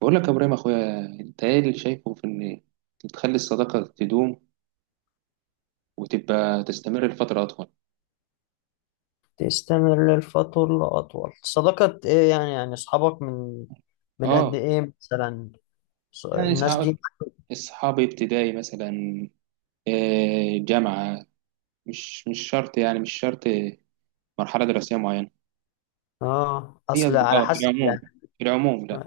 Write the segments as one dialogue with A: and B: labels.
A: بقول لك يا ابراهيم اخويا، انت ايه اللي شايفه في ان تخلي الصداقه تدوم وتبقى تستمر لفتره اطول؟
B: تستمر للفترة لأطول صداقة إيه؟ يعني أصحابك من قد
A: اه.
B: إيه مثلا؟
A: يعني
B: الناس
A: اصحاب
B: دي.
A: اصحاب ابتدائي مثلا، جامعه. مش شرط يعني، مش شرط مرحله دراسيه معينه. هي
B: أصل على
A: اصدقاء في
B: حسب
A: العموم،
B: يعني.
A: في العموم. لا.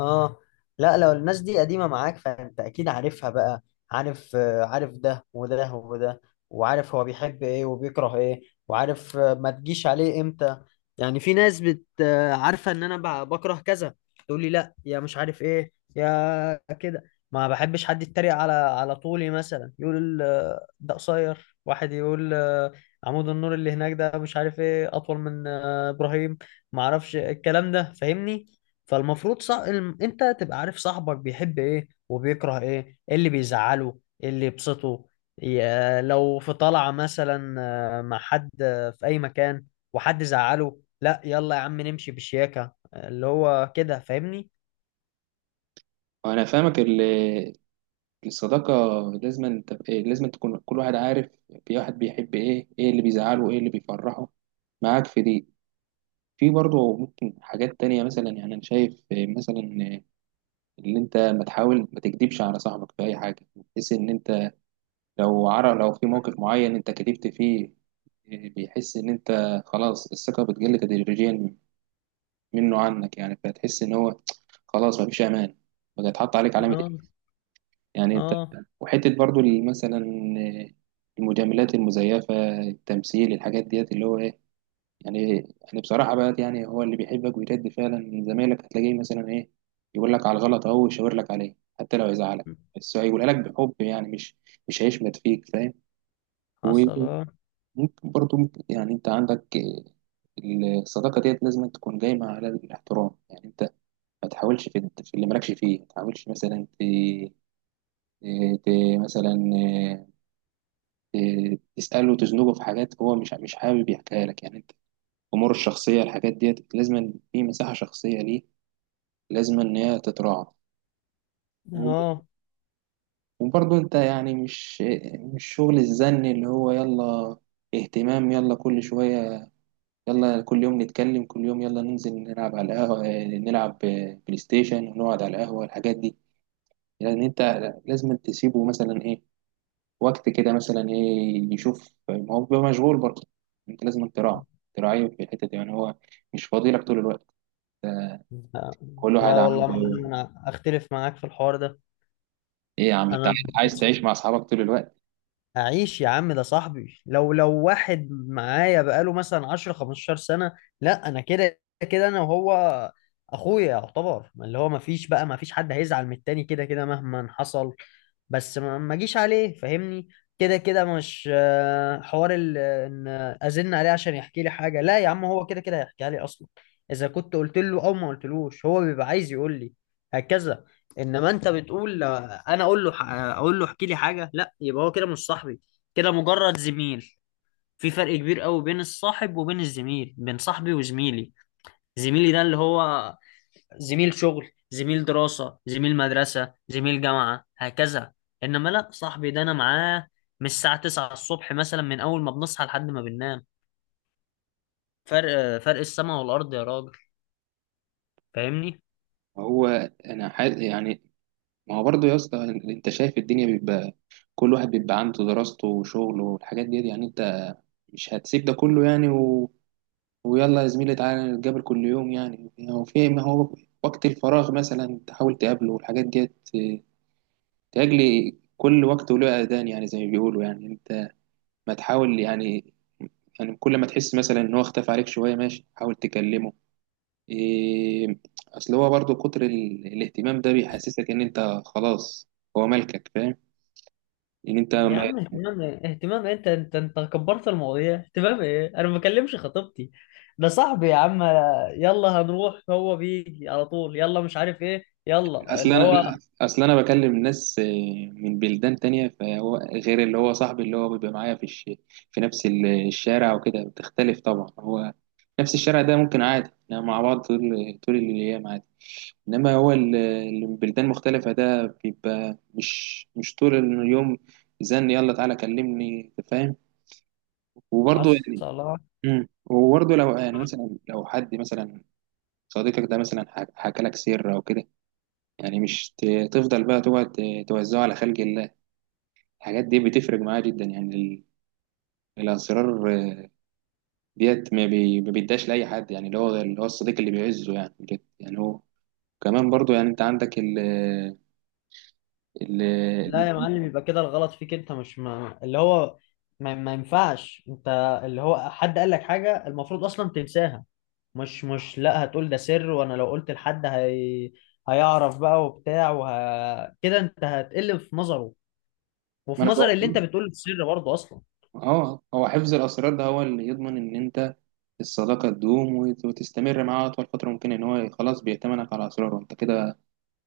B: اه. لا، لو الناس دي قديمة معاك فانت اكيد عارفها بقى. عارف، عارف ده وده وده، وعارف هو بيحب ايه وبيكره ايه، وعارف، ما تجيش عليه امتى. يعني في ناس بت آه، عارفة ان انا بكره كذا، تقول لي لا يا مش عارف ايه يا كده. ما بحبش حد يتريق على طولي مثلا، يقول ده قصير، واحد يقول عمود النور اللي هناك ده مش عارف ايه اطول من ابراهيم، ما اعرفش الكلام ده، فاهمني. فالمفروض صح، انت تبقى عارف صاحبك بيحب ايه وبيكره ايه، ايه اللي بيزعله ايه اللي يبسطه. لو في طلعة مثلا مع حد في اي مكان وحد زعله، لا يلا يا عم نمشي بشياكة، اللي هو كده، فاهمني.
A: وانا فاهمك الصداقه، انت لازم تكون كل واحد عارف. في واحد بيحب ايه، ايه اللي بيزعله، ايه اللي بيفرحه، معاك في دي. في برضه ممكن حاجات تانية مثلا، يعني أنا شايف مثلا إن أنت ما تكدبش على صاحبك في أي حاجة، بحيث إن أنت لو عرف، لو في موقف معين أنت كدبت فيه، بيحس إن أنت خلاص الثقة بتقل تدريجيا منه عنك، يعني فتحس إن هو خلاص مفيش أمان، بقى يتحط عليك علامة
B: اه.
A: إيه، يعني أنت.
B: اه،
A: وحتة برضه مثلا، المجاملات المزيفة، التمثيل، الحاجات ديت اللي هو إيه يعني. يعني بصراحة بقى، يعني هو اللي بيحبك ويرد فعلا من زمايلك هتلاقيه مثلا إيه، يقول لك على الغلط أهو ويشاور لك عليه حتى لو يزعلك، بس هيقولها لك بحب، يعني مش هيشمت فيك. فاهم؟
B: حصل. اه.
A: وممكن برضه يعني أنت عندك الصداقة ديت لازم تكون قايمة على الاحترام. يعني أنت ما تحاولش في اللي مالكش فيه، ما تحاولش مثلا ت... مثلا تسأله وتزنقه في حاجات هو مش حابب يحكيها لك يعني. امور الشخصيه، الحاجات ديت لازم، في مساحه شخصيه ليه لازم ان هي تتراعى. و-
B: اه.
A: وبرضه انت يعني مش شغل الزن، اللي هو يلا اهتمام، يلا كل شويه، يلا كل يوم نتكلم، كل يوم يلا ننزل نلعب على القهوه، نلعب بلاي ستيشن، ونقعد على القهوه الحاجات دي. يعني انت لازم تسيبه مثلا ايه وقت كده، مثلا ايه يشوف، ما هو بيبقى مشغول برضه. انت لازم تراعيه في الحته دي، يعني هو مش فاضي لك طول الوقت.
B: لا،
A: كل
B: لا
A: واحد
B: والله ما
A: عنده.
B: أنا اختلف معاك في الحوار ده.
A: ايه يا عم انت
B: انا
A: عايز تعيش مع اصحابك طول الوقت؟
B: هعيش يا عم، ده صاحبي، لو واحد معايا بقاله مثلا 10 15 سنة، لا انا كده. كده انا وهو اخويا يعتبر، ما اللي هو ما فيش بقى، ما فيش حد هيزعل من التاني كده كده مهما حصل. بس ما اجيش عليه، فاهمني. كده كده مش حوار ان ازن عليه عشان يحكي لي حاجة، لا يا عم، هو كده كده هيحكيها لي اصلا، اذا كنت قلت له او ما قلتلوش هو بيبقى عايز يقول لي هكذا. انما انت بتقول انا اقول له، احكي لي حاجه، لا يبقى هو كده مش صاحبي، كده مجرد زميل. في فرق كبير قوي بين الصاحب وبين الزميل، بين صاحبي وزميلي. زميلي ده اللي هو زميل شغل، زميل دراسه، زميل مدرسه، زميل جامعه، هكذا. انما لا، صاحبي ده انا معاه من الساعه 9 الصبح مثلا، من اول ما بنصحى لحد ما بننام. فرق السماء والارض يا راجل. فاهمني.
A: ما هو انا حاس يعني، ما هو برضه يا اسطى، انت شايف الدنيا بيبقى كل واحد بيبقى عنده دراسته وشغله والحاجات دي، يعني انت مش هتسيب ده كله يعني ويلا يا زميلي تعالى نتقابل كل يوم، يعني هو في، ما هو وقت الفراغ مثلا تحاول تقابله والحاجات دي. تأجلي كل وقت وله أذان، يعني زي ما بيقولوا، يعني انت ما تحاول يعني. يعني كل ما تحس مثلا ان هو اختفى عليك شوية ماشي، حاول تكلمه إيه. اصل هو برضو كتر الاهتمام ده بيحسسك ان انت خلاص هو ملكك. فاهم؟ ان انت
B: يا
A: ما...
B: عم اهتمام ايه؟ اهتمام إيه؟ انت كبرت المواضيع. اهتمام ايه؟ انا ما بكلمش خطيبتي، ده صاحبي يا عم. يلا هنروح، هو بيجي على طول، يلا مش عارف ايه، يلا
A: اصل
B: اللي
A: انا،
B: هو.
A: لا، اصل انا بكلم ناس إيه، من بلدان تانية، فهو غير اللي هو صاحبي اللي هو بيبقى معايا في في نفس الشارع وكده، بتختلف طبعا هو. نفس الشارع ده ممكن عادي احنا مع بعض طول الايام عادي. انما هو اللي من بلدان مختلفة ده بيبقى مش طول اليوم. زن يلا تعالى كلمني. أنت فاهم؟ وبرضه
B: عسى الله.
A: وبرضه لو يعني مثلا، لو حد مثلا صديقك ده مثلا حكى لك سر او كده، يعني مش تفضل بقى تقعد توزعه على خلق الله. الحاجات دي بتفرق معاه جدا، يعني الاسرار ديت ما بيداش لاي حد. يعني اللي هو الصديق اللي بيعزه يعني بجد، يعني هو كمان برضه، يعني انت عندك ال ال
B: لا يا معلم، يبقى كده الغلط فيك انت، مش ما اللي هو. ما ينفعش انت اللي هو حد قال لك حاجة المفروض اصلا تنساها. مش لا هتقول ده سر وانا لو قلت لحد هي هيعرف بقى وبتاع كده انت هتقل في نظره،
A: ما
B: وفي
A: انا
B: نظر اللي انت
A: بقول.
B: بتقول السر برضه اصلا.
A: اه، هو حفظ الاسرار ده هو اللي يضمن ان انت الصداقه تدوم وتستمر معاه اطول فتره ممكنه، ان هو خلاص بيأتمنك على اسراره. انت كده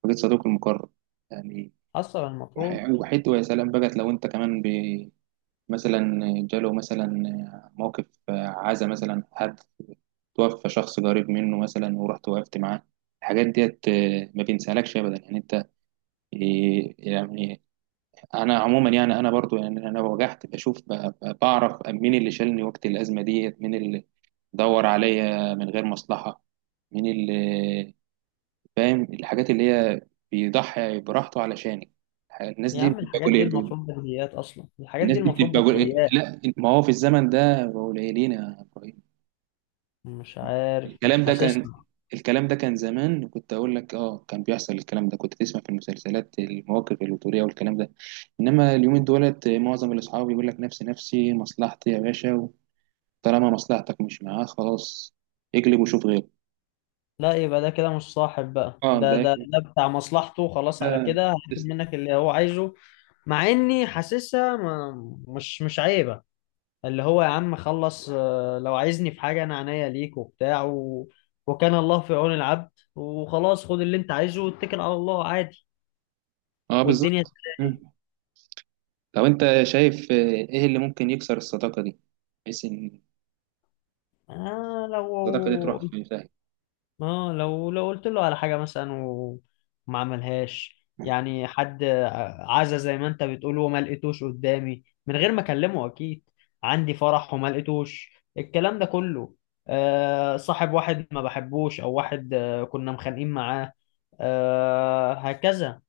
A: وجد صديقه المقرب يعني،
B: اصلا المفروض.
A: وحيد. ويا سلام بقت لو انت كمان مثلا جاله مثلا موقف عزا، مثلا حد توفى شخص قريب منه مثلا ورحت وقفت معاه. الحاجات ديت ما بينسالكش ابدا، يعني انت يعني انا عموما، يعني انا برضو يعني انا وجعت، بشوف بعرف مين اللي شالني وقت الازمه ديت، مين اللي دور عليا من غير مصلحه، مين اللي فاهم الحاجات اللي هي بيضحي براحته علشانك. الناس
B: يا
A: دي
B: عم
A: بتبقى
B: الحاجات دي
A: قليل.
B: المفروض بديهيات، اصلا الحاجات
A: الناس
B: دي
A: دي
B: المفروض
A: بتبقى قليل.
B: بديهيات.
A: لا، ما هو في الزمن ده بقوا قليلين يا إبراهيم.
B: مش عارف، مش
A: الكلام ده كان
B: حاسسها.
A: الكلام ده كان زمان، كنت اقول لك اه كان بيحصل. الكلام ده كنت تسمع في المسلسلات، المواقف الوتريه والكلام ده. انما اليومين دولت معظم الاصحاب يقول لك نفسي، نفسي، مصلحتي يا باشا. طالما مصلحتك مش معاه خلاص، اقلب وشوف غيره.
B: لا يبقى ده كده مش صاحب بقى،
A: اه،
B: ده
A: ده
B: ده ده بتاع مصلحته، خلاص على كده
A: ده
B: هياخد منك اللي هو عايزه. مع اني حاسسها مش عيبة، اللي هو يا عم خلص، لو عايزني في حاجة انا عينيا ليك وبتاع وكان الله في عون العبد، وخلاص خد اللي انت عايزه واتكل على الله عادي،
A: اه
B: والدنيا
A: بالظبط.
B: تمام.
A: لو انت شايف ايه اللي ممكن يكسر الصداقة دي، بحيث ان
B: آه لو
A: الصداقة دي تروح في فهم.
B: لو قلت له على حاجة مثلا وما عملهاش، يعني حد عزا زي ما انت بتقول وما لقيتوش قدامي، من غير ما اكلمه اكيد، عندي فرح وما لقيتوش، الكلام ده كله. صاحب واحد ما بحبوش، او واحد كنا مخانقين معاه، هكذا.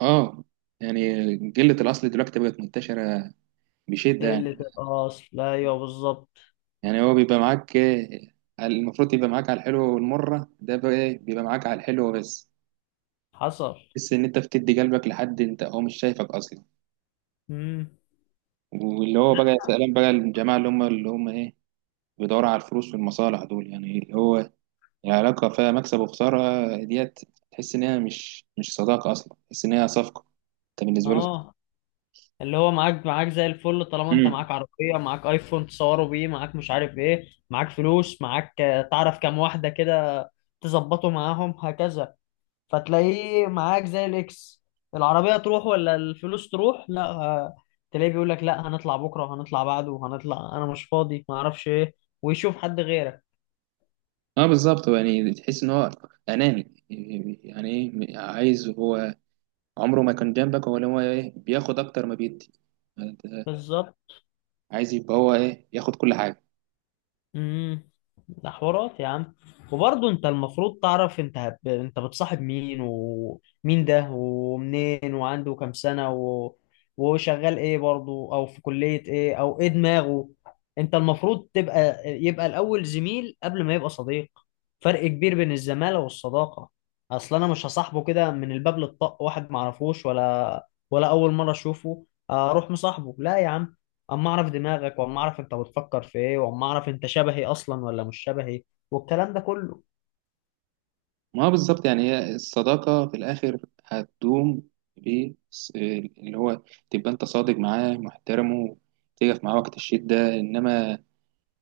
A: اه. يعني قلة الأصل دلوقتي بقت منتشرة بشدة، يعني.
B: قلة الأصل، ايوه بالظبط.
A: يعني هو بيبقى معاك المفروض يبقى معاك على الحلو والمرة، ده بقى إيه؟ بيبقى معاك على الحلو بس.
B: حصل.
A: تحس إن أنت بتدي قلبك لحد أنت هو مش شايفك أصلا.
B: امم.
A: واللي هو بقى سلام بقى الجماعة اللي هم إيه، بيدوروا على الفلوس والمصالح دول، يعني اللي هو، يعني علاقة فيها مكسب وخسارة ديت، تحس إن هي مش صداقة أصلا، تحس إن هي صفقة أنت بالنسبة له.
B: اه. اللي هو معاك زي الفل، طالما انت
A: امم
B: معاك عربية، معاك ايفون تصوروا بيه، معاك مش عارف ايه، معاك فلوس، معاك تعرف كام واحدة كده تظبطه معاهم هكذا، فتلاقيه معاك زي الاكس. العربية تروح ولا الفلوس تروح، لا تلاقيه بيقول لك لا هنطلع بكرة، وهنطلع بعده، وهنطلع انا مش فاضي، ما اعرفش ايه، ويشوف حد غيرك.
A: اه بالظبط، يعني تحس إن هو أناني. يعني إيه عايز هو، عمره ما كان جنبك، هو اللي هو إيه بياخد أكتر ما بيدي.
B: بالظبط.
A: عايز يبقى هو إيه ياخد كل حاجة.
B: امم. ده حوارات يا عم. وبرضه انت المفروض تعرف، انت بتصاحب مين، ومين ده، ومنين، وعنده كام سنة، وشغال ايه برضه، او في كلية ايه، او ايه دماغه. انت المفروض تبقى، يبقى الاول زميل قبل ما يبقى صديق. فرق كبير بين الزمالة والصداقة. اصل انا مش هصاحبه كده من الباب للطق، واحد معرفوش ولا اول مرة اشوفه اروح مصاحبه، لا يا عم. اما اعرف دماغك، واما اعرف انت بتفكر في ايه، واما اعرف انت شبهي اصلا ولا مش شبهي، والكلام ده كله.
A: ما هو بالظبط، يعني هي الصداقة في الآخر هتدوم ب اللي هو تبقى أنت صادق معاه محترمه، تقف معاه وقت الشدة. إنما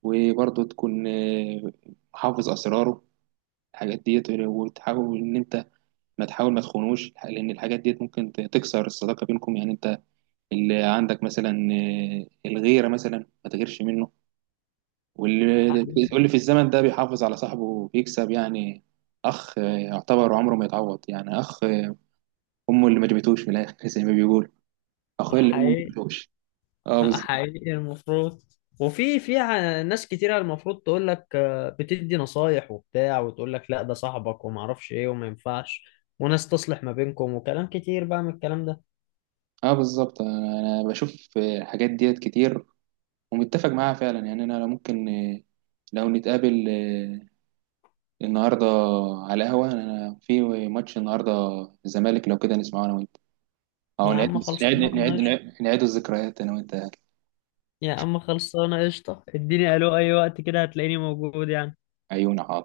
A: وبرضه تكون حافظ أسراره الحاجات ديت، وتحاول إن أنت ما تخونوش، لأن الحاجات ديت ممكن تكسر الصداقة بينكم. يعني أنت اللي عندك مثلا الغيرة مثلا، ما تغيرش منه. واللي
B: حقيقي.
A: واللي في الزمن ده بيحافظ على صاحبه وبيكسب، يعني أخ يعتبر عمره ما يتعوض يعني. أخ أمه اللي ما جابتوش من الآخر زي ما بيقول أخويا اللي أمه ما
B: حقيقي.
A: جابتوش. اه بالظبط.
B: حقيقي المفروض. وفي ناس كتيرة المفروض تقول لك، بتدي نصايح وبتاع، وتقول لك لا ده صاحبك وما اعرفش ايه وما ينفعش، وناس تصلح ما بينكم، وكلام كتير بقى من الكلام ده.
A: اه بالظبط. انا بشوف الحاجات ديت كتير ومتفق معاها فعلا. يعني انا لو ممكن لو نتقابل النهارده على قهوه، انا في ماتش النهارده، الزمالك، لو كده نسمعه انا وانت، او
B: يا عم خلصانه قشطه.
A: نعيد الذكريات انا وانت.
B: يا عم خلصانه قشطه، اديني الو اي وقت كده هتلاقيني موجود يعني.
A: عيون.